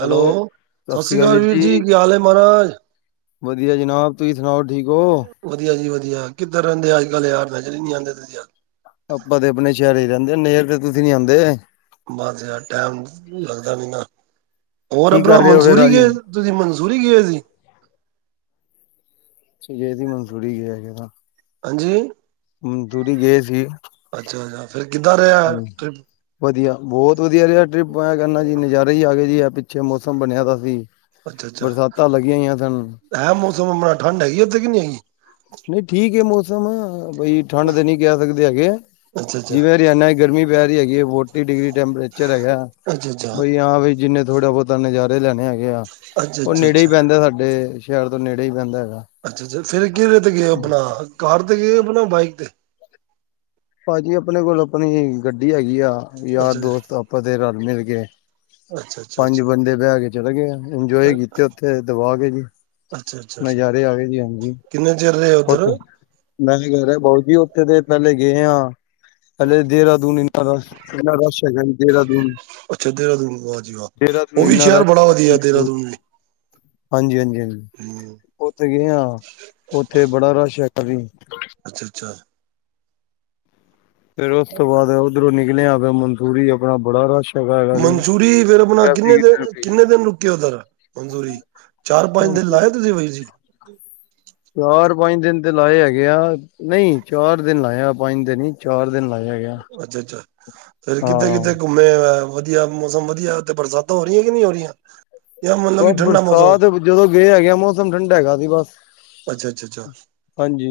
Hello, ਸਤਿ ਸ੍ਰੀ ਅਕਾਲ ਵੀਰ ਜੀ ਕੀ ਹਾਲ ਹੈਮਹਾਰਾਜ ਵਧੀਆ ਜਨਾਬ ਤੁਸੀ ਸੁਣਾਓ ਠੀਕ ਹੋ। ਵਧੀਆ ਜੀ ਵਧੀਆ ਕਿਧਰ ਰਹਿੰਦੇ ਅਜ -ਕਲ ਯਾਰ ਨਜ਼ਰਰੀ ਨੀ ਆਉਦੇਸੀ ਯ ਆਪਾਂ ਤੇ ਆਪਣੇ ਸ਼ਹਿਰੇ ਰਹਿੰਦੇ ਆ ਨੇਰ ਤੇ ਤੁਸੀ ਨੀ ਆਉਦੇ ਬਸ ਯਾਰ ਟਾਈਮ ਲੱਗਦਾ ਨ ਹੋਰ ਕੀ ਕਰ ਆਪਣਾ ਰਹੇ ਹੋ ਫੇਰ ਮਨਸੂਰੀ ਅੱਜ? ਤੁਸੀ ਮਨਸੁਰੀ ਕੀ ਗਏ ਹੋਏ ਸੀ। ਇਹ ਵੀ ਮਨਸੁਰੀ ਗਿਆ ਸੀ ਨਾਲ ਹਾਂਜੀ ਹੂੰ ਮਨਸੁਰੀ ਗਏ ਸੀ। ਅੱਛਾ- ਅੱਛਾ ਫੇਰ ਕਿੱਦਾਂ ਰਿਹਾ ਹਾਂਜੀ, ਟਿਪ ਵਧੀਆ ਬਹੁਤ ਵਧੀਆ ਰਿਹਾ ਟ੍ਰਿਪ ਮੈ ਕਹਿਦਾ ਜੀ ਨਜ਼ਾਰੇ ਹੀ ਆਗਏ ਜੀ ਆਛਾ ਮੌਸਮ ਬਣਿਆ ਸੀ, ਬਰਸਾਤਾਂ ਲੱਗੀਆਂ ਹੋਈਆਂ ਸਨ ਹੈਂ ਮੌਸਮ ਬੜਾ ਠੰਡ ਹੈਗੀ ਊਥੇ ਕੀ ਨਹੀ ਹੈਗੀ ਨਹੀ- ਠੀਕ ਹੈ ਮੌਸਮ ਬਈ ਠੰਡ ਤਾਂ ਨਹੀ ਕਹਿ ਸਕਦੇ ਹੈਗੇ ਆ ਅੱਛਾ-ਅੱਛਾ, ਜਿਵੇ ਹਰਿਆਣਾ ਗਰਮੀ ਪੈ ਰਹੀ ਹੈਗੀ ਹੈ ਫੋਟੀ ਡਿਗਰੀ ਟੈਂਪਰੇਚਰ ਹੈਗਾ ਅੱਛਾ-ਅੱਛਾ, ਬਈ ਹਾਂ ਵੀ ਜਿਨੇ ਥੋੜਾ ਬਹੁਤ ਤਾਂ ਨਜ਼ਾਰੇ ਲੈਣੇ ਹੈਗੇ ਆ ਉਹ ਨੇੜੇ ਹੀ ਅੱਛਾ-ਅੱਛਾ-ਅੱਛਾ। ਪੈਂਦਾ ਸਾਡੇ ਸ਼ਹਿਰ ਤੋਂ ਨੇੜੇ ਹੀ ਪੈਂਦਾ ਹੈਗਾ ਅੱਛਾ- ਅੱਛਾ ਫੇਰ ਕਿਹੜੇ ਤੇ ਗਏ ਹੋ, ਆਪਣਾ ਕਾਰ ਤੇ ਗਏ ਆਪਣਾ ਬਾਈਕ ਤੇ ਭਾਜੀ ਆਪਣੇ ਕੋਲ ਆਪਣੀ ਗੱਡੀ ਹੈਗੀ ਆ ਯਾਰ ਅੱਛਾ-ਅੱਛਾ, ਦੋਸਤ ਆਪਾਂ ਦੇ ਰਲ ਮਿਲ ਕੇ ਅੱਛਾ-ਅੱਛਾ, ਅੱਛਾ, ਅੱਛਾ-ਅੱਛਾ, ਪੰਜ ਅੱਛਾ। ਬੰਦੇ ਬਹਿ ਕੇ ਚਲੇ ਗਏ, ਇੰਜੋਏ ਕੀਤੇ ਉਥੇ ਦਬਾ ਕੇ ਜੀ ਅੱਛਾ ਅੱਛਾ ਅੱਛਾ, ਨਜ਼ਾਰੇ ਅਏਗ ਜੀ ਹਾਂਜੀ ਕਿੰਨੇ ਚਿਰ ਰਹੇ ਆ ਉਧਰ ਉੱਥੇ ਮੈਂ ਗਰਿ ਬਊ ਜੀ ਉੱਥੇ ਦੇ ਪਹਿਲੇ ਗਏ ਹਾਂ ਹਲੇ ਦੇਹਰਾਦੂਨ ਇਨਾ ਰਸ ਇੰਨਾ ਰਸ਼ ਹੈਗਾ ਦੇਹਰਾਦੂਨ ਅੱਛਾ ਦੇਹਰਾਦੂਨ ਵਾਹ ਜੀ ਵਾਹ ਦੇਹਰਾਦੂਨ ਉਹ ਵੀ ਇੰਨਾ ਸ਼ਹਿਰ ਬੜਾ ਰਸ਼ ਵਧੀਆ ਦੇਹਰਾਦੂਨ ਵੀ ਹਾਂਜੀ -ਹਾਂਜੀ- ਹਾਂਜੀ ਹਮ ਉਥੇ ਗਏ ਹਾਂ ਉੱਥੇ ਬੜਾ ਰਸ਼ ਹੈ ਕ ਵੀ ਅੱਛਾ -ਅੱਛਾ। ਫੇਰ ਉਸ ਤੋਂ ਬਾਅਦ ਉੱਧਰੋਂ ਨਿਕਲਿਆ, ਫਿਰ ਮਨਸਰੀ ਆਪਣਾ ਬੜਾ ਰਸ਼ ਹੈਗਾ ਹੈਗਾ ਸੀ। ਮਨਸੂਰੀ ਫੇਰ ਆਪਣਾ ਟ੍ਰੈਫਿਕ ਕਿੰਨੇ ਹੀ ਦਿਨ- ਟ੍ਰੈਫਿਕ। ਕਿੰਨੇ ਦਿਨ ਰੁਕੇ ਓਧਰ ਮਨਸੂਰੀ ਚਾਰ -ਪੰਜ ਦਿਨ ਲਾਏ ਤੁਸੀਂ ਬਈ ਸੀ। ਚਾਰ ਪੰਜ ਦਿਨ ਤੇ ਲਾਏ ਹੈਗੇ ਆ ਨਹੀਂ ਚਾਰ ਦਿਨ ਲਾਇਆ, ਪੰਜ ਦਿਨ ਹੀ ਚਾਰ ਦਿਨ ਲਾਇਆ ਹੈ। ਅੱਛਾ -ਅੱਛਾ ਫੇਰ ਕਿਥੇ -ਕਿਥੇ ਘੰਮ ਵਧੀਆ ਮੌਸਮ ਵਧੀਆ ਬਰਸਾਤਾਂ ਹੋ ਰਹੀਆਂ ਕਿ ਨਹੀਂ ਹੋ ਰਹੀਆਂ ਜਾਂ ਮਤਲਬ ਕਿ ਬਸ ਠੰਡਾ ਮੌਸਮ ਹੈ ਬਰਸਾਤ ਜਦੋਂ ਗਏ ਹੈਗੇ ਆ ਮੌਸਮ ਠੰਡਾ ਹੈਗਾ ਸੀ ਬਸ ਅੱਛਾ- ਅੱਛਾ ਹਾਂਜੀ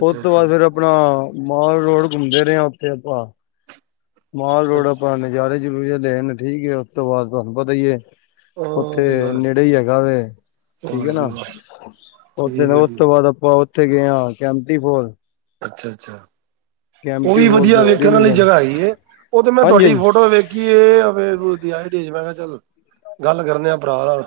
ਉਸ ਤੋਂ ਅੱਛਾ ਬਾਅਦ ਫੇਰ ਅੱਛਾ ਆਪਣਾ ਮਾਲ ਰੋਡ ਘੁੰਮਦੇ ਰਹੇ ਹਾਂ ਉਥੇ ਆਪਾਂ ਮਾਲ ਰੋਡ ਅੱਛਾ ਆਪਾਂ ਨਜ਼ਾਰੇ 'ਚ ਲੈਣ ਠੀਕ ਹੈ, ਉਸ ਤੋਂ ਬਾਅਦ ਤੁਹਾਨੂੰ ਪਤਾਹੀ ਹੈ। ਉਹ ਉਥੇ ਤੇ ਗੱਲ ਨੇੜੇ ਹੀ ਹੈਗਾ ਵੇ ਵਾਹ ਠੀਕ ਹੈ ਜੀ ਨਾ ਵਾਹ ਉਹ ਦਿਨ ਠੀਕ ਹੈ ਉਸਤ ਜੀ ਤੋਂ ਬਾਅਦ ਆਪਾਂ ਉਥੇ ਗਏ ਹਾਂ ਕੈਮਟੀ ਫੋਰ ਅੱਛਾ-ਅੱਛਾ, ਉਹ ਕੈਂਪਟੀ ਵੀ ਫੋਲ ਤੇ ਵਧੀਆ ਹੋਰ ਹੀ ਵੇਖਣ ਆਲੀ ਨਜ਼ਾਰੇ ਜਗ੍ਹਾ ਹੈਗੀ ਏ। ਉਹ ਤੇ ਮੈ ਹਾਂਜੀ ਤੁਹਾਡੀ ਹਾਂਜੀ ਫੋਟੋ ਵੇਖ ਕੀ ਇਹ [unintelligible] ਚੱਲ ਗੱਲ ਕਰਨੇ ਆ ਭਰਾ ਨਾਲ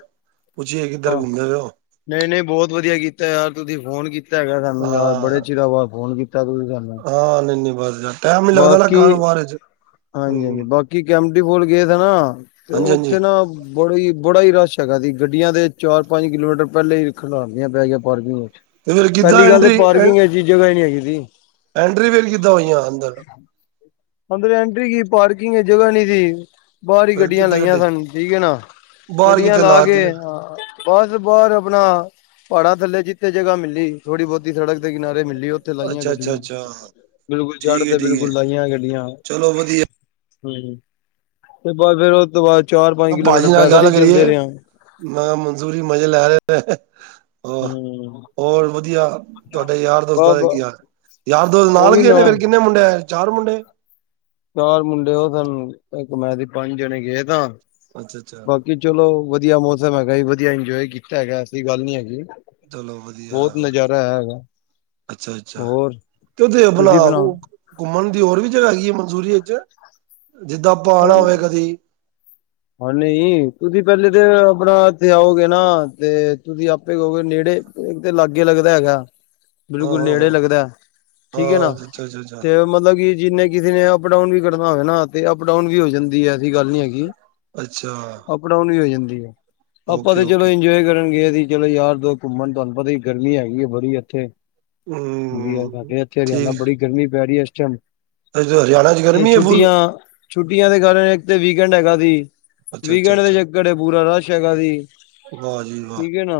ਪੁਛੀਏ ਕਿੱਧਰ ਗੂਮ ਰਏ ਓ। ਨਹੀ-ਨਹੀ ਬਹੁਤ ਵਧੀਆ ਕੀਤਾ ਯਾਰ ਤੁਦੀ ਫ਼ੋਨ ਕੀਤਾ ਹੈਗਾ ਸਾਨੂੰ, ਯਾਰ ਬੜੇ ਹਾਂ ਚਿਰਾਂ ਬਾਅਦ ਫ਼ੋਨ ਕੀਤਾ ਕਦੋਂ ਦੀ ਗੱਲ ਐ? ਹਾਂ ਨੀ ਬਸ ਜਾ ਟੈਮ ਨ ਲੱਗਦਾ ਨਾ ਕਾਰ ਬਾਰੇ 'ਚ ਹਾਂਜੀ- ਹਾਂਜੀ ਬਾਕੀ ਕੈਮਟੀ ਫੋਲ ਗਏ ਸੀ ਨਾ ਤੇ ਹਾਂਜੀ ਹਾਂਜੀ ਉਥੇ ਨਾ ਬੜਾ ਹੀ ਬੜਾ ਹੀ ਰਸ਼ ਹੈਗਾ ਸੀ ਗੱਡੀਆਂ ਦੇ ਚਾਰ ਪੰਜ ਕਿਲੋਮੀਟਰ ਪਹਿਲੇਾਂ ਹੀ ਖਡਾਰਨੀਆਂ ਪੈ ਗਆਂ ਪਾਰਕਿੰਗ ਵਿੱਚ ਤੇ ਫਿਰ ਕਿੱਦਾਂ ਪਹਿਲੀ ਗੱਲ ਤੇ ਐਂਟਰੀ ਪਾਰਕਿੰਗ ਐ ਚੀ ਜਗਾ ਹੀ ਨੀ ਹੈਗੀ ਸੀ। ਐਂਡਰੀ ਵੇਲ ਕਿੱਦਾਂ ਹੋਈਆ ਅੰਦਰ ???? ਅੰਦਰ ਐਂਨਟਰੀ ਹੈਗੀ ਪਾਰਕਿੰਗ ਹੈ ਜਗਾ ਨੀ ਜੀ ਬਾਹਰਰੀ ਫਿਰ ਗੱਡੀਆਂ ਕਿੱਥੇ ਲਾਈਆਂ ਕੱਢੀ ਸਨ ਠੀਕ ਹੈ। ਨਾ ਬਾਹਰ ਗੱਡੀਆਂ ਕਿਤੇ ਲਾ ਕੇ ਤੀ ਫਿਰ? ਬਸ ਬਾਹਰ ਆਪਣਾ ਪਹਾੜਾਂ ਥੱਲੇ ਜਿੱਥੇ ਜਗ੍ਹਾ ਮਿਲੀ ਥੋੜ੍ਹੀ ਬਹੁਤੀ ਸੜਕ ਦੇ ਕਿਨਾਰੇ ਮਿਲੀ ਉਥੇ ਲਾਈਆਂ ਅੱਛਾ ਅੱਛਾ ਗੱਡੀਆਂ ਅੱਛਾ ਬਿਲਕੁਲ ਜੜ੍ਹ ਠੀਕ ਹੈ ਤੇ ਠੀਕ ਬਿਲਕੁਲ ਹੈ ਲਾਈਆਂ ਗੱ ਹਮ ਚਲੋ ਵਧੀਆ ਤੇ ਫੇਰ ਉਹ ਤੋਂ ਬਾਅਦ ਚਾਰ ਪੰਜ ਕਿਲੋਮੀਟਰ ਪੈਦਲ ਹੀ ਚੱਲਦੇ ਰਿਹਾ। ਨਾ ਮਨਸੂਰੀ ਮਜ਼ੇ ਲੈ ਰਹੇ ਨੇ ਉਹ। ਹੂੰ। ਹੋਰ ਵਧੀਆ ਤੁਹਾਡੇ ਯਾਰ ਦੋਸਤਾਂ ਦੇ ਬ ਗਿਆ ਯਾਰ ਦੋਸਤ ਉਹ ਨਾਲ ਵੀ ਗ ਨਾ ਨੇ ਫੇਰ ਕਿੰਨੇ ਮੁੰਡੇ ਆਏ। ਚਾਰ ਮੁੰਡੇ। ਚਾਰ ਮੁੰਡੇ ਉਹ ਸਨ ਇੱਕ ਮੈਂ ਦੇ ਪੰਜ ਜਣੇ ਗਏ ਤਾਂ ਅੱਛਾ ਅੱਛਾ। ਕਿ ਚਲੋ ਵਧੀਆ ਮੌਸਮ ਹੈਗਾ ਵਧੀਆ ਇੰਜੋਏ ਕੀਤਾ ਹੈਗਾ ਐਸੀ ਗੱਲ ਨੀ ਹੈਗੀ। ਚਲੋ ਵਧੀਆ। ਬਹੁਤ ਹੋਰ ਕੀ ਨਜ਼ਾਰਾ ਹੈ ਹੈਗਾ। ਅੱਛਾ ਅੱਛਾ ਹੋਰ ਤੇ ਉਹਦੇ ਬਣਾ ਤੁਸੀਂ ਬਣਾਓ। ਘੁੰਮਣ ਦੀ ਹੋਰ ਵੀ ਜਗ੍ਹਾ ਹੈਗੀ ਹੈ। ਮਨਸੂਰੀ ਜਿੱਦਾਂ ਪਾਣਾ ਹੋਵੇ ਕਦੀ ਹਾਂ ਨਹੀਂ ਤੁਸੀਂ ਪਹਿਲੇ ਤੇ ਆਪਣਾ ਇੱਥੇ ਆਓਗੇ ਨਾ ਤੇ ਤੁਸੀਂ ਆਪੇ ਕਹਓਗੇ ਨੇੜੇ ਇੱਕ ਤੇ ਲਾਗੇ ਲੱਗਦਾ ਹੈਗਾ। ਹਾਂ ਬਿਲਕੁਲ ਹਾਂ ਨੇੜੇ ਲੱਗਦਾ ਹਾਂ ਠੀਕ ਹੈ ਹਾਂ ਨਾ ਅੱਛਾ ਅੱਛਾ ਅੱਛਾ ਤੇ ਮਤਲਬ ਕਿ ਜਿੰਨੇ। ਕਿਸੇ ਨੇ ਅਪ ਡਾਊਨ ਵੀ ਕਰਨਾ ਹੋਵੇ ਨਾ ਤੇ ਅਪ ਡਾਊਨ ਵੀ ਹੋ ਜਾਂਦੀ ਹੈ। ਐਸੀ ਗੱਲ ਨੀ ਹੈਗੀ। ਅੱਛਾ। ਅਪਡਾਊਨ ਵੀ ਹੋ ਜਾਂਦੀ ਆਪਾਂ ਓਕੇ ਤੇ ਚਲੋ ਓਕੇ ਇੰਜੋਏ ਕਰਨਗੇ ਸੀ। ਚਲੋ ਯਾਰ ਦੋਸਤ ਘੁੰਮਣ ਤੁਹਾਨੂੰ ਪਤਾ ਹੀ ਗਰਮੀ ਹੈਗੀ ਹੈ ਬੜੀ ਇੱਥੇ। ਹਾਂਜੀ ਹਮ ਇਥੇ ਹਰਿਆਣਾ ਠੀਕ ਬੜੀ ਗਰਮੀ ਪੈ ਰਹੀ ਹੈ ਇਸ ਟਾਈਮ। ਅੱਛਾ ਹਰਿਆਣਾ ਚ ਤੇ ਗਰਮੀ ਹੈ ਫੁੱਲ ਛੁੱਟੀਆਂ ਛੁੱਟੀਆਂ ਦੇ ਕਾਰਨ ਇੱਕ ਤੇ ਵੀਕਐਂਡ ਹੈਗਾ ਸੀ। ਅੱਛਾ ਅੱਛਾ ਵੀਕਐਂਡ ਦੇ ਅੱਛਾ ਚੱਕਰ ਚ ਪੂਰਾ ਰਸ਼ ਹੈਗਾ ਸੀ। ਵਾਹ ਜੀ ਵਾਹ ਠੀਕ ਹੈ ਨਾ।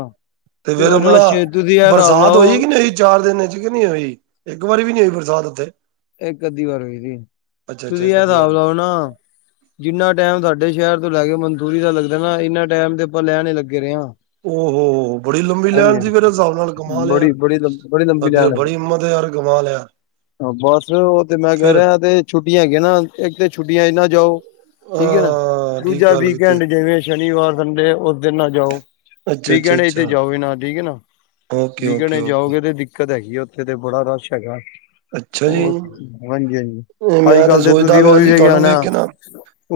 ਤੇ ਫੇਰ ਉਹ ਭਲਾ ਰਸ਼ ਤੁਸੀਂ ਇਹ ਹਿਸਾਬ ਬਰਸਾਤ ਹੋਈ ਲਾਓ ਕਿ ਨਹੀਂ? ਚਾਰ ਦਿਨ ਚ ਕਿ ਨਹੀਂ ਹੋਈ ਇੱਕ ਵਾਰੀ ਵੀ ਨੀ ਹੋਈ ਬਰਸਾਤ ਉੱਥੇ? ਇੱਕ ਅੱਧੀ ਵਾਰ ਹੋਈ ਹ ਅੱਛਾ ਅੱਛਾ ਤੁਸੀਂ ਇੱਕ ਇਹ ਅੱਧੀ ਹਿਸਾਬ ਵਾਰ ਲਾਓ ਨਾ। ਜਿੰਨਾ ਟਾਈਮ ਸਾਡੇ ਸ਼ਹਿਰ ਤੋਂ ਲੈ ਕੇ ਮਨਸੂਰੀ ਦਾ ਲੱਗਦਾ ਨਾ ਇਨਾ ਟਾਈਮ ਤੇ ਆਪਾਂ ਲੈਣ ਹੀ ਲੱਗੇ ਰਹੇ ਹਾਂ। ਓ ਹੋ ਹੋ ਬੜੀ ਲੰਬੀ ਲਾਈਨ ਸੀ ਫਿਰ ਇਸ ਹਾਂਜੀ। ਹਿਸਾਬ ਨਾਲ ਕਮਾਲ ਹੈ ਯਾਰ ਬੜੀ ਬੜੀ ਲੰ ਬੜੀ ਲੰਬੀ ਬੰਦੇ ਲਾਈਨ ਚ ਬੜੀ ਹੈਗੀ। ਹਿੰਮਤ ਆ ਯਾਰ ਕਮਾਲ ਹੈ ਯਾਰ। ਬਸ ਉਹ ਤੇ ਮੈਂ ਕਹਿ ਫਿਰ ਰਿਹਾ ਤੇ ਛੁੱਟੀਆਂ ਹੈਗੀਆਂ ਨਾ ਇੱਕ ਤੇ ਛੁੱਟੀਆਂ ਹੀ ਨਾ ਜਾਓ। ਠੀਕ ਹੈ ਨਾ ਅਹ ਠੀਕ ਦੂਜਾ ਗੱਲ ਕੀਤੀ ਵੀਕਐਂਡ ਜਿਵੇਂ ਸ਼ਨੀਵਾਰ ਸੰਡੇ ਉਸ ਦਿਨ ਨਾਲ ਜਾਓ। ਅੱਛਾ ਅੱਛਾ ਵੀਕਐਂਡ ਇਚ ਤੇ ਅੱਛਾ ਜਾਓ ਨਾ ਠੀਕ ਹੈ। ਨਾ ਓਕੇ ਵੀਕਐਂਡ ਓਕੇ ਓਕੇ ਜਾਓਗੇ ਤੇ ਦਿੱਕਤ ਹੈਗੀ ਆ ਉੱਥੇ ਤੇ ਬੜਾ ਰਸ਼ ਹੈਗਾ। ਅੱਛਾ ਜੀ ਉਹ ਹਾਂਜੀ ਹਾਂਜੀ ਅੱਜ ਮੈਂ ਕੱਲ ਤੇ ਸੋਚਦਾ ਤੁਸੀਂ ਉਹ ਪਿਆ ਵੀ ਸੀ ਵੀ ਤੁਹਾਨੂੰ ਗਿਆਣਾ। ਵੇਖ ਕੇ ਨਾ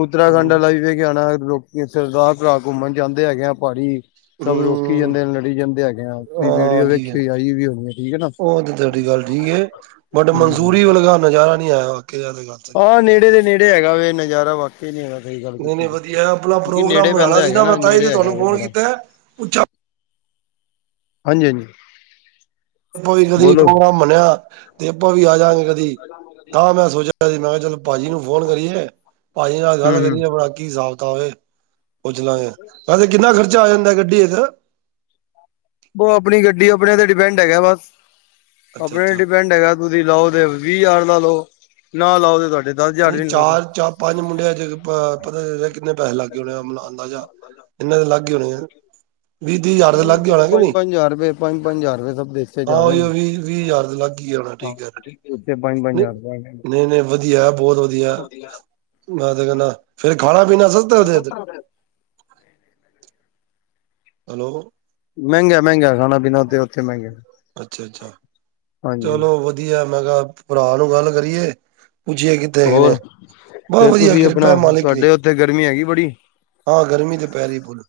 ਉੱਤਰਾਖੰਡ ਹੂੰ ਆਲਾ ਵੀ ਵੇਖਿਆ ਹੋਣਾ ਲੋਕ ਸਰਦਾਰ ਭਰਾ ਘੁੰਮਣ ਜਾਂਦੇ ਹੈਗੇ ਆ ਪਹਾੜੀ। ਸਭ ਰੋਕੀ ਹੂੰ ਜਾਂਦੇ ਲੜੀ ਜਾਂਦੇ ਹੈਗੇ ਆ ਹਾਂ ਵੀਡੀਓ ਠੀਕ ਹੈ ਵੇਖੀ ਆਈ ਵੀ ਹੋਣੀ ਆ ਠੀਕ ਹੈ ਨਾ। ਉਹ ਤੁਹਾਡੀ ਗੱਲ ਠੀਕ ਏ ਬਟ ਮਨਸੂਰੀ ਵ ਲਗਾ ਨਜ਼ਾਰਾ ਨਹੀਂ ਆਇਆ ਵਾਕਿਆ ਜਾ ਗਲਤ ਹਾਂ ਨੇੜੇ ਦੇ ਨੇੜੇ। ਹੈਗਾ ਵ ਨਜ਼ਾਰਾ ਬਾਕੀ। ਨ ਸਹੀ ਗੱਲ ਨਹੀਂ ਕੀਤੀ ਨਹੀਂ ਵਧੀਆ ਆਪਣਾ ਕਿਉਂਕਿ ਪ੍ਰੋਗਰਾਮ ਨੇੜੇ ਬਣਾਣਾ ਪੈਂਦਾ ਸੀ ਹੈਗਾ ਨਾ ਮੈਂ ਤਾਂ ਹੀ ਨੇੜੇ ਤੇ ਹੈਗਾ ਤੁਹਾਨੂੰ ਫੋਨ ਬੜਾ। ਕੀਤਾ ਪੁੱਛਾਂ ਹਾਂਜੀ ਹਾਂਜੀ। ਆਪਾਂ ਵੀ ਕਦੀ ਬੋਲੋ ਪ੍ਰੋਗਰਾਮ ਬਨਿਆ ਤੇ ਆਪਾਂ ਵੀ ਆ ਜਾਗੇ ਕਦੀ, ਤਾਂ ਮੈਂ ਸੋਚਿਆ ਮੈਂ ਕਿਹਾ ਚਲ ਭਾਜੀ ਨੂੰ ਫੋਨ ਕਰੀਏ, ਭਾਜੀ ਨਾਲ ਹੂੰ ਗੱਲ ਹੂੰ ਕਰੀਏ ਆਪਣਾ ਕੀ ਹਿਸਾਬ ਕਿਤਾਬ ਏ ਪੁੱਛਲਾਂਗੇ, ਵੈਸੇ ਕਿੰਨਾ ਖਰਚਾ ਆ ਜਾਂਦਾ ਗੱਡੀ ਦਾ ਉਹ ਆਪਣੀ ਗੱਡੀ ਆਪਣੇ ਤੇ ਡਿਪੈਂਡ ਹੈਗਾ ਬਸ, ਅੱਛਾ ਆਪਣੇ ਅੱਛਾ ਡਿਪੈਂਡ ਹੈਗਾ। ਤੁਸੀ ਲਾਓ ਤੇ ਵੀਹ ਹਜ਼ਾਰ ਲਾ ਲਓ, ਨਾ ਲਾਓ ਤੇ ਤੁਹਾਡੇ- ਦਸ ਹਜ਼ਾਰ ਨਹੀਂ ਵੀ ਨੀ ਲੱਗਦੇ ਚਾਰ ਚ- ਪੰਜ ਮੁੰਡਿਆਂ ਚ ਪਤਾ ਤੇ ਲੱਗੇ ਕਿੰਨੇ ਪੈਸੇ ਲੱਗ ਗਏ ਹੋਣੇ ਆ ਮਤਲਬ ਅੰਦਾਜਾ, ਇਹਨਾਂ ਦੇ ਲਗ- ਕੀ ਹੋਣੀ ਆ ਵੀਹ ਤੀਹ ਹਜਾਰ ਤੇ ਲੱਗ ਨਹੀਂ ਗਿਆ ਹੋਣਾ ਕਿ ਪੰਜ ਨਹੀਂ, ਪੰਜ ਹਜ਼ਾਰ ਰੁਪਏ ਪੰਜ ਪੰਜ ਹਜ਼ਾਰ ਰੁਪਏ ਸਭ ਦੇ ਦਿੱਤੇ ਹਾਂ ਜਾ ਰਹੇ ਉਹੀਓ ਵੀਹ ਵੀਹ ਹਜਾਰ ਤੇ ਲੱਗ ਹੀ ਗਿਆ ਹੋਣਾ। ਹਾਂ ਠੀਕ ਐ, ਉੱਥੇ ਪੰਜ-ਪੰਜ ਹਜ਼ਾਰ ਦਾ ਨਹੀਂ ਨਹੀਂ ਵਧੀਆ ਬ ਬਹੁਤ ਵਧੀਆ, ਮੈਂ ਤੇ ਕਹਿੰਦਾ ਫੇਰ ਖਾਣਾ ਪੀਣਾ ਸਭ- ਹਾਂ ਹੈਲੋ ਮਹਿੰਗਾ ਮਹਿੰਗਾ ਖਾਣਾ ਪੀਣਾ ਉਥੇ ਉਥੇ ਮਹਿੰਗਾ ਅੱਛਾ ਅੱਛਾ ਹਾਂਜੀ ਚਲੋ ਵਧੀਆ ਮੈਂ ਕਿਹਾ ਭਰਾ ਨੂੰ ਗੱਲ ਕਰੀਏ, ਪੁੱਛੀਏ ਕਿ ਹੋਰ ਬਹੁਤ ਫੇਰ ਵਧੀਆ ਤੁਸੀਂ ਕਿਰਪਾ ਆਪਣਾ ਹ ਮਾਲਿਕ ਦੀ, ਤੁਹਾਡੇ ਉੱਥੇ ਗਰਮੀ ਹੈਗੀ ਬੜੀ ਹਾਂ ਗਰਮੀ ਤੇ ਪੈ ਰਹੀ ਫੁੱਲ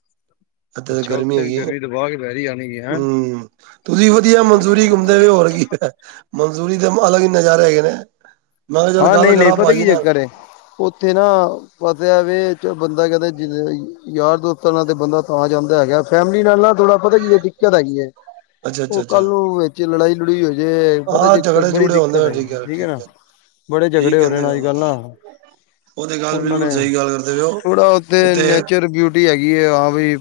ਇਥੇ ਤੇ ਅੱਛਾ ਗਰਮੀ ਉੱਥੇ ਵੀ ਹੈਗੀ ਆ, ਦਬਾ ਕੇ ਪੈ ਰਹੀ ਆਣੀ ਕਿ ਹੈਂ ਹਮ ਤੁਸੀਂ ਵਧੀਆ ਮਨਸੂਰੀ ਘੁੰਮਦੇ ਹੋਏ ਹੋਰਕੀ ਮਨਸੂਰੀ ਦੇ ਅਲੱਗ ਹੀ ਨਜ਼ਾਰੇ ਹੈਗੇ ਨੇ ਮੈਂ ਕਿਹਾ ਚੱਲ ਹਾਂ ਗੱਲ ਨਹੀਂ ਨਹੀਂ ਕਰਾਂ ਪਤਾ ਭਾਜੀ ਕੀ ਨਾਲ ਚੱਕਰ ਏ- ਉੱਥੇ ਨਾ ਪਤਾ ਇਹ ਵੈ, ਜੇ ਬੰਦਾ ਕਹਿੰਦਾ ਜਿੰ ਯਾਰ ਦੋਸਤਾਂ ਨਾਲ ਤੇ ਬੰਦਾ ਤਾਂ ਜਾਂਦਾ ਹੈਗਾ, ਫੈਮਿਲੀ ਨਾਲ ਥੋੜ੍ਹਾ ਪਤਾ ਕੀ ਹੈ ਦਿੱਕਤ ਹੈਗੀ ਹੈ। ਅੱਛਾ ਅੱਛਾ ਉਹ ਅੱਛਾ ਕੱਲ ਨੂੰ ਵਿੱਚ ਲੜਾਈ ਲੜੂਈ ਹੋਜੇ ਪਤਾ ਹਾਂ ਜੇ ਝਗੜੇ ਬੜੀ ਝੁਗੜੇ ਦਿੱਕਤ ਹੁੰਦੇ ਨੇ ਹੈਗੀ, ਠੀਕ ਹੈ ਨਾ ਬੜੇ ਠੀਕ ਝਗੜੇ ਹੋ ਰਹੇ ਕਹਿੰਦੇ ਨੇ ਪਏ ਅੱਜ ਕੱਲ੍ਹ ਨਾ ਉਹ ਤੇ ਗੱਲ ਉਹਨਾਂ ਨੇ, ਬਿਲਕੁਲ ਸਹੀ ਗੱਲ ਕਰਦੇ ਪਏ ਹੋ ਥੋੜਾ ਉੱਥੇ ਉਥੇ ਨੈਚਰ ਬਿਊਟੀ- ਟੀ ਹੈਗੀ, ਹਾਂ ਵੀ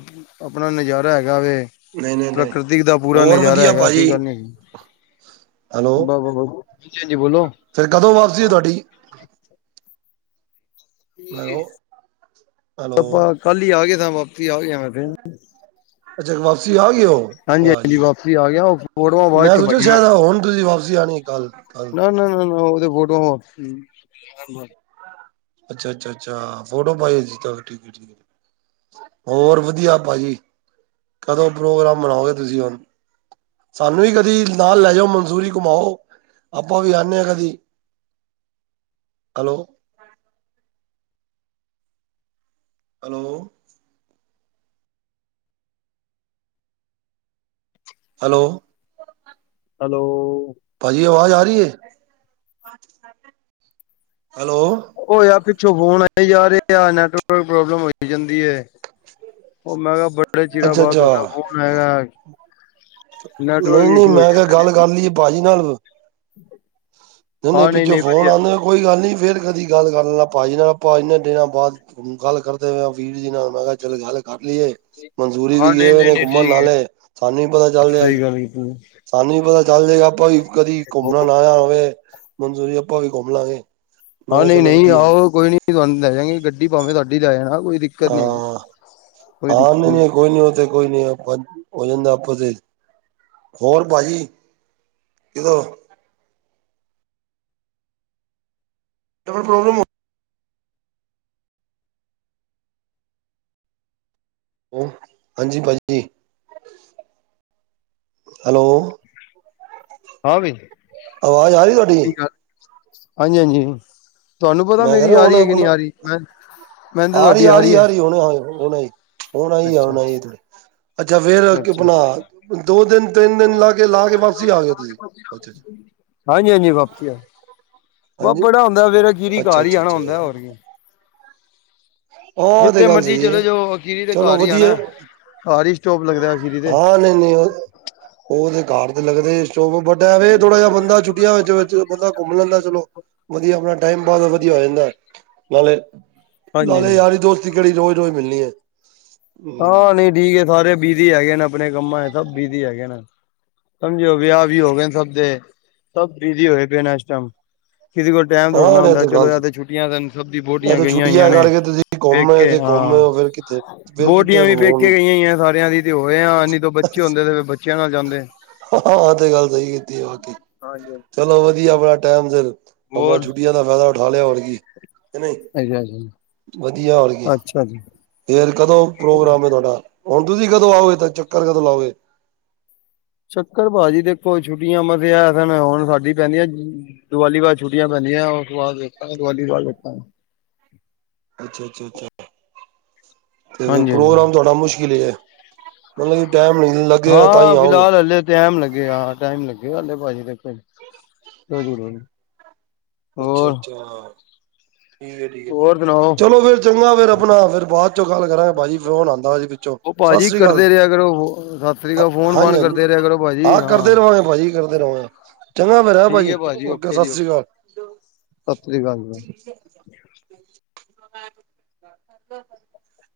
ਆਪਣਾ ਨਜ਼ਾਰਾ ਹੈਗਾ ਵ- ਨਹੀਂ ਨਹੀਂ ਨਹੀਂ ਪ੍ਰਕ੍ਰਿਤਿਕ ਦਾ ਪੂਰਾ ਹੋਰ ਨਜ਼ਾਰਾ ਵਧੀਆ ਹੈਗਾ, ਭਾਜੀ ਐਸੀ ਗੱਲ ਨਹੀਂ- ਵ ਹਾਂ, ਹਾਂਜੀ ਬੋਲੋ- ਫਿਰ ਕਦੋਂ ਵਾਪਸੀ ਹੋ ਤੁਹਾਡੀ- ਹੈਲੋ ਹੈਲੋ ਆਪਾਂ ਕੱਲ ਹੀ ਆ ਗਏ ਸਾ, ਵਾਪਸੀ ਆ ਗਿਆ ਮੈਂ- ਤੇ ਅੱਛਾ ਵਾਪ- ਸੀ ਆ ਗਏ ਉਹ, ਹਾਂਜੀ ਵਾਹ ਜੀ ਹਾਂਜੀ ਵਾਹ, ਵਾਪਸੀ ਆ ਗਿਆ ਉਹ ਫੋਟੋਆਂ ਬਾਅਦ ਮੈਂ ਚ ਸੋਚਿਆ ਪਾਈਆਂ ਸ਼ਾਇਦ ਹੁਣ ਤੁਸੀਂ ਵਾਪਸੀ ਆਉਣੀ ਕੱਲ- ਕੱਲ ਨਾ ਨਾ ਨਾ ਨਾ, ਉਹ ਫੋਟੋ ਹੈ ਅੱਛਾ ਅੱਛਾ ਅੱਛਾ, ਫੋਟੋ ਪਾਈ- ਹੋਰ ਵਧੀਆ ਭਾਜੀ, ਕਦੋਂ ਪ੍ਰੋਗਰਾਮ ਬਨਾਓਗੇ ਤੁਸੀਂ ਹੁਣ ਸਾਨੂੰ ਵੀ ਕਦੀ ਨਾਲ ਲੈ ਜਾਓ, ਮਨਸੂਰੀ ਘੁਮਾਓ ਆਪਾਂ ਵੀ ਆਉਨਦੇ ਹਾਂ ਕਦੀ, ਹੈਲੋ ਹੈਲੋ ਹੈਲੋ ਹੈਲੋ ਭਾਜੀ ਆਵਾਜ਼ ਆ ਰਹੀ ਹੈ, ਹੈਲੋ ੳ ਯਾਰ, ਪਿੱਛੋਂ ਫੋਨ ਆਏ ਜਾ ਰਹੇ ਆ ਨੈਟਵਰਕ ਪ੍ਰੋਬਲਮ ਹੋਈ ਜਾਂਦੀ ਹੈ। ਉਹ ਮੈਂ ਕਿਹਾ ਬੜੇ ਚਿਰਾਂ ਅੱਛਾ ਬਾਅਦ ਅੱਛਾ ਤੁਹਾਡਾ ਫੋਨ ਆਇਆ। ਨੈਟਵਰਕ ਨਹੀਂ ਨਹੀਂ ਇਸ਼ੂ ਹੋਈ ਮੈਂ ਕਿਹਾ ਗੱਲ ਕਰ ਲਈਏ, ਭਾਜੀ ਨਾਲ ਨਹੀਂ ਨਹੀਂ ਪਿੱਛੋਂ ਫੋਨ ਆਉਂਦੇ ਕੋਈ ਗੱਲ ਨੀ ਫੇਰ ਕਦੀ ਗੱਲ ਕਰ ਲੈਣਾ, ਭਾਜੀ ਨਾਲ ਭਾਜੀ ਨਾਲ ਦਿਨਾਂ ਬਾਅਦ ਗੱਲ ਕਰਦੇ ਪਏ ਆਂ ਵੀਰ ਜੀ ਨਾਲ ਮੈਂ ਕਿਹਾ ਚੱਲ ਗੱਲ ਕਰ ਲਈਏ ਮਨਸੂਰੀ ਹਾਂ ਵੀ ਗਏ ਨਹੀਂ ਹੋਏ ਨਹੀਂ ਨੇ ਨਹੀਂ ਘੁੰਮਣ ਠੀਕ ਹੈ ਨਾਲੇ, ਸਾਨੂੰ ਵੀ ਪਤਾ ਚੱਲ ਜਾਏ- [inaudible] ਸਾਨੂੰ ਵੀ ਪਤਾ ਚੱਲ ਜਾਏਗਾ, ਆਪਾਂ ਵੀ ਕਦੀ ਘੁੰਮਣ ਆਣਾ ਹੋਵੇ ਮਨਸੂਰੀ, ਆਪਾਂ ਵੀ ਘੁੰਮ ਲਾਂਗੇ। ਮੈਂ ਹਾਂ ਕਿਹਾ ਚਲੋ ਨਈ-ਨਈ ਵਧੀਆ ਆਓ ਕੋਈ ਨੀ ਅਸੀਂ ਤੁਹਾਨੂੰ ਲੈ ਜਾਂਗੇ ਗੱਡੀ ਭਾਵੇਂ ਸਾਡੀ ਲੈ ਜਾਣਾ ਕੋਈ ਦਿੱਕਤ ਨੀ ਹੈਗੀ। ਕੋਈ ਹਾਂ, ਦਿੱਕਤ ਨਹੀਂ-ਨਹੀਂ ਕੋਈ ਨੀ, ਓ ਤੇ ਕੋਈ ਨੀ। ਹੋ ਜਾਂਦੈ ਆਪੇ ਤੇ ਹੋਰ ਭਾਜੀ ਕਿਉ? ਪ੍ਰਬੌਲਮ ਹੋ ਹਾਂਜੀ, ਭਾਜੀ। ਹੈਲੋ ਹਾਂ ਵੀ, ਆਵਾਜ਼ ਆ ਰਹੀ ਤੁਹਾਡੀ ਹਾਂਜੀ-ਹਾਂਜੀ। ਤੁਆਨੂੰ ਪਤਾ ਮੈਂ ਕਹਿ ਮੇਰੀ ਰਿਹਾ ਆ ਹੁਣ ਰਈ ਐ ਕਿ ਨਈ ਆਪਣਾ ਆ ਰਹੀ ਮੈਂ ਮੈਨੂੰ ਤਾਂ ਆ ਰਈ, ਤੁਹਾਡੀ ਆ ਰਹੀ ਰਈ, ਹੈ ਆ ਰਈ ਆ, ਹੁਣ ਆਈ ਹੁਣ ਆਈ ਅੱਛਾ ਆਈ ਏ। ਅੱਛਾ ਅੱਛਾ, ਫੇਰ ਕਿ ਅੱਛਾ ਆਪਣਾ ਦੋ ਦਿਨ ਤਿੰਨ ਦਿਨ ਲਾ ਕੇ ਲਾ ਕੇ ਵਸ ਅਸੀਂ ਆਗੇ ਤੁਸੀਂ ਅੱਛਾ-ਅੱਛਾ। ਬ ਬੜਾ ਹੁੰਦਾ ਫੇ ਖੀਰੀ ਅੱਛਾ ਘਰ ਈ ਅੱਛਾ ਆਣਾ ਅੱਛਾ ਅੱਛਾ, ਹੁੰਦਾ ਹੋਰ ਕੀ ਹਾਂ ਤੇ ਜਿੱਥੇ ਗੱਲ ਮਰਜੀ ਸਹੀ ਹੈ ਚਲੇ ਜਾਓ ਅਖੀਰੀ ਤੇ ਚਲੋ ਘਰ ਹੀ ਵਧੀਆ ਆਣਾ ਘਰ ਹੀ ਸਟੋਪ ਲੱਗਦਾ। ਅਖੀਰੀ ਤੇ ਹਾਂ ਨਈ ਓਹ ਉਹਦੇ ਘਰ ਤੇ ਲੱਗਦੇੋ ਵੱਡਾ ਵ ਥੋੜਾ ਜਿਆ ਬੰਦਾ ਛੁੱਟੀਆਂ ਵਿੱਚ ਬੰਦਾ ਘੁੰਮ ਲੈਂਦਾ ਚਲੋ, ਵਧੀਆ ਆਪਣਾ ਟਾਈਮ ਪਾਸ ਵਧੀਆ ਹੋ ਜਾਂਦਾ ਨਾਲੇ ਹਾਂਜੀ ਨਾਲੇ ਹਾਂਜੀ ਯਾਰੀ ਦੋਸਤੀ ਕੇੜੀ ਰੋਜ਼-ਰੋਜ਼ ਮਿਲਣੀ ਐ। ਹਾਂ ਨਈਠੀਕ ਹੈ, ਸਾਰੇ ਬਿਜੀ ਹੈਗੇ ਨੇ ਆਪਣੇ ਕੰਮਾਂ ਚ ਸਭ ਬਿਜੀ ਹੈਗੇ ਨੇ। ਸਮਝਿਓ ਵਿਆਹ ਵੀ ਹੋ ਗਏ ਨੇ, ਸਭ ਦੇ ਸਭ ਬਿਜ਼ੀ ਹੋਏ ਪਏ ਨੇ ਇਸ ਟਾਈਮ ਕਿ ਕੋ ਟਾਈਮ ਥੋੜੇ ਹਾਂ ਨਾ ਇਹ ਹੁੰਦਾ, ਗੱਲ ਚਲੋਓ ਤੇ ਛੁੱਟੀਆ ਚ ਸਭ ਦੀਆ ਇਹ ਬਹੁਟੀਆਂ ਤੇ ਗਈਆਂ ਹੋਈਆਂ ਛੁੱਟੀਆਂ ਨੇ ਕਰਕੇ ਤੁਸੀਂ ਘੁੰਮੇ ਪੇਕੇ ਘੁੰਮੇ ਹਾਂ। ਹੋ ਫਿਰ ਤੇ ਫਿਰ ਬਹੁਟੀਆਂ ਕਿੱਥੇ ਵੀ ਪੇਕੇ ਹੁਣ ਕੇ ਗਈਆਂ ਈ ਆ ਸਾਰਿਆਂ ਦੀ ਆ ਤੇ ਹੋਏ ਆ ਨਈ ਤਾਂ ਬੱਚੇ ਹੁੰਦੇ ਤੇ ਫੇਰ ਬੱਚਿਆਂ ਨਾਲ ਜਾਂਦੇ। ਹਾਂ, ਤੇ ਗੱਲ ਸਹੀ ਕੀਤੀ ਆ ਬਾਕੀ ਹਾਂਜੀ ਚਲੋ, ਵਧੀਆ ਆਪਣਾ ਟਾਈਮ ਫਿਰ ਆਪਣਾ ਛੁੱਟੀਆਂ ਦਾ ਫਾਇਦਾ ਉਠਾ ਲਿਆ ਹੋਰ ਕੀ ਨਹੀਂ ਅੱਛਾ-ਅੱਛਾ। ਵਧੀਆ ਹੋਰ ਕੀ, ਫੇਰ ਕਦੋਂ ਪ੍ਰੋਗਰਾਮ ਹੈ ਤੁਆਡਾ ਹੁਣ ਤੁਸੀਂ ਕਦੋਂ ਆਓਗੇ ਤਾਂ ਚੱਕਰ ਕਦੋਂ ਲਾਓਗੇ। ਚੱਕਰ ਭਾਜੀ ਦੇਖੋ, ਛੁੱਟੀਆਂ ਮਸੇ ਆ ਹੁਣ ਸਾਡੀ ਪੈਂਦੀਆਂ। ਦੀਵਾਲੀ ਬਾਅਦ ਛੁੱਟੀਆ ਪੈਂਦੀਆਂ ਓਸ ਤੋਂ ਬਾਅਦ ਵੇਖਾਂਗੇ ਦੀਵਾਲੀ ਤੋਂ ਬਾਅਦ ਵੇਖਾਂਗੇ। ਅੱਛਾ, ਅੱਛਾ, ਅੱਛਾ ਤੇ ਫਿਰ ਹਾਂਜੀ ਹਾਂਜੀ ਹਾਂਜੀ। ਪ੍ਰੋਗਰਾਮ ਤੁਆਡਾ ਮੁਸ਼ਕਿਲ ਈ ਐ ਮਤਲਬ ਜੇ ਟਾਈਮ ਨਹੀ ਲੱਗੇਗਾ ਤਾਂ ਨੀ ਆਓਗੇ। ਫਿਲਹਾਲ ਹਲੇ ਟਾਈਮ ਲੱਗੇਗਾ ਹਾਂ ਟਾਈਮ ਲੱਗੇਗਾ, ਹਜੇਭਾਜੀ ਟਾਈਮ ਲੱਗੇਗਾ, ਕਿਉਂ ਝੂਠ ਬੋਲਣਾ। ਅੱਛਾ-ਅੱਛਾ ਠੀਕ ਐ ਠੀਕ ਹੋਰ ਸੁਣਾਓ? ਚਲੋ ਫੇਰ ਚੰਗਾ ਫੇਰ ਆਪਣਾ ਫੇਰ ਬਾਅਦ ਆਪਾ ਬਾਅਦ ਚ ਗੱਲ ਕਰਾਂਗੇ, ਭਾਜੀ ਪਿੱਛੋਂ ਫੋਨ ਆਉਂਦਾ ਜੀ ਉਹ ਸਸ ਭਾਜੀ ਸ੍ਰੀ ਅਕਾਲ ਕਰਦੇ ਰਿਹਾ ਕਰੋ ਸਤਿ ਸ੍ਰੀ ਅਕਾਲ ਫੋਨ ਫਾਨ ਹਾਂਜੀ-ਹਾਂਜੀ ਕਰਦੇ ਰਿਹਾ ਕਰੋ ਭਾਜੀ ਹਾ ਕਰਦੇ ਹਾਂ ਰਹਾਂਗੇ, ਭਾਜੀ ਕਰਦੇ ਰਵਾਂਗੇ। ਚੰਗਾ ਫੇਰ ਠੀਕ ਭਾਜੀ ਹੈ ਓ ਕੇ ਓਕੇ ਜੀ ਸਤਿ ਸ੍ਰੀ ਓਕੇ ਅਕਾਲ। ਸਤਿ ਸ੍ਰੀ ਅਕਾਲ ਜੀ। [unintelligible]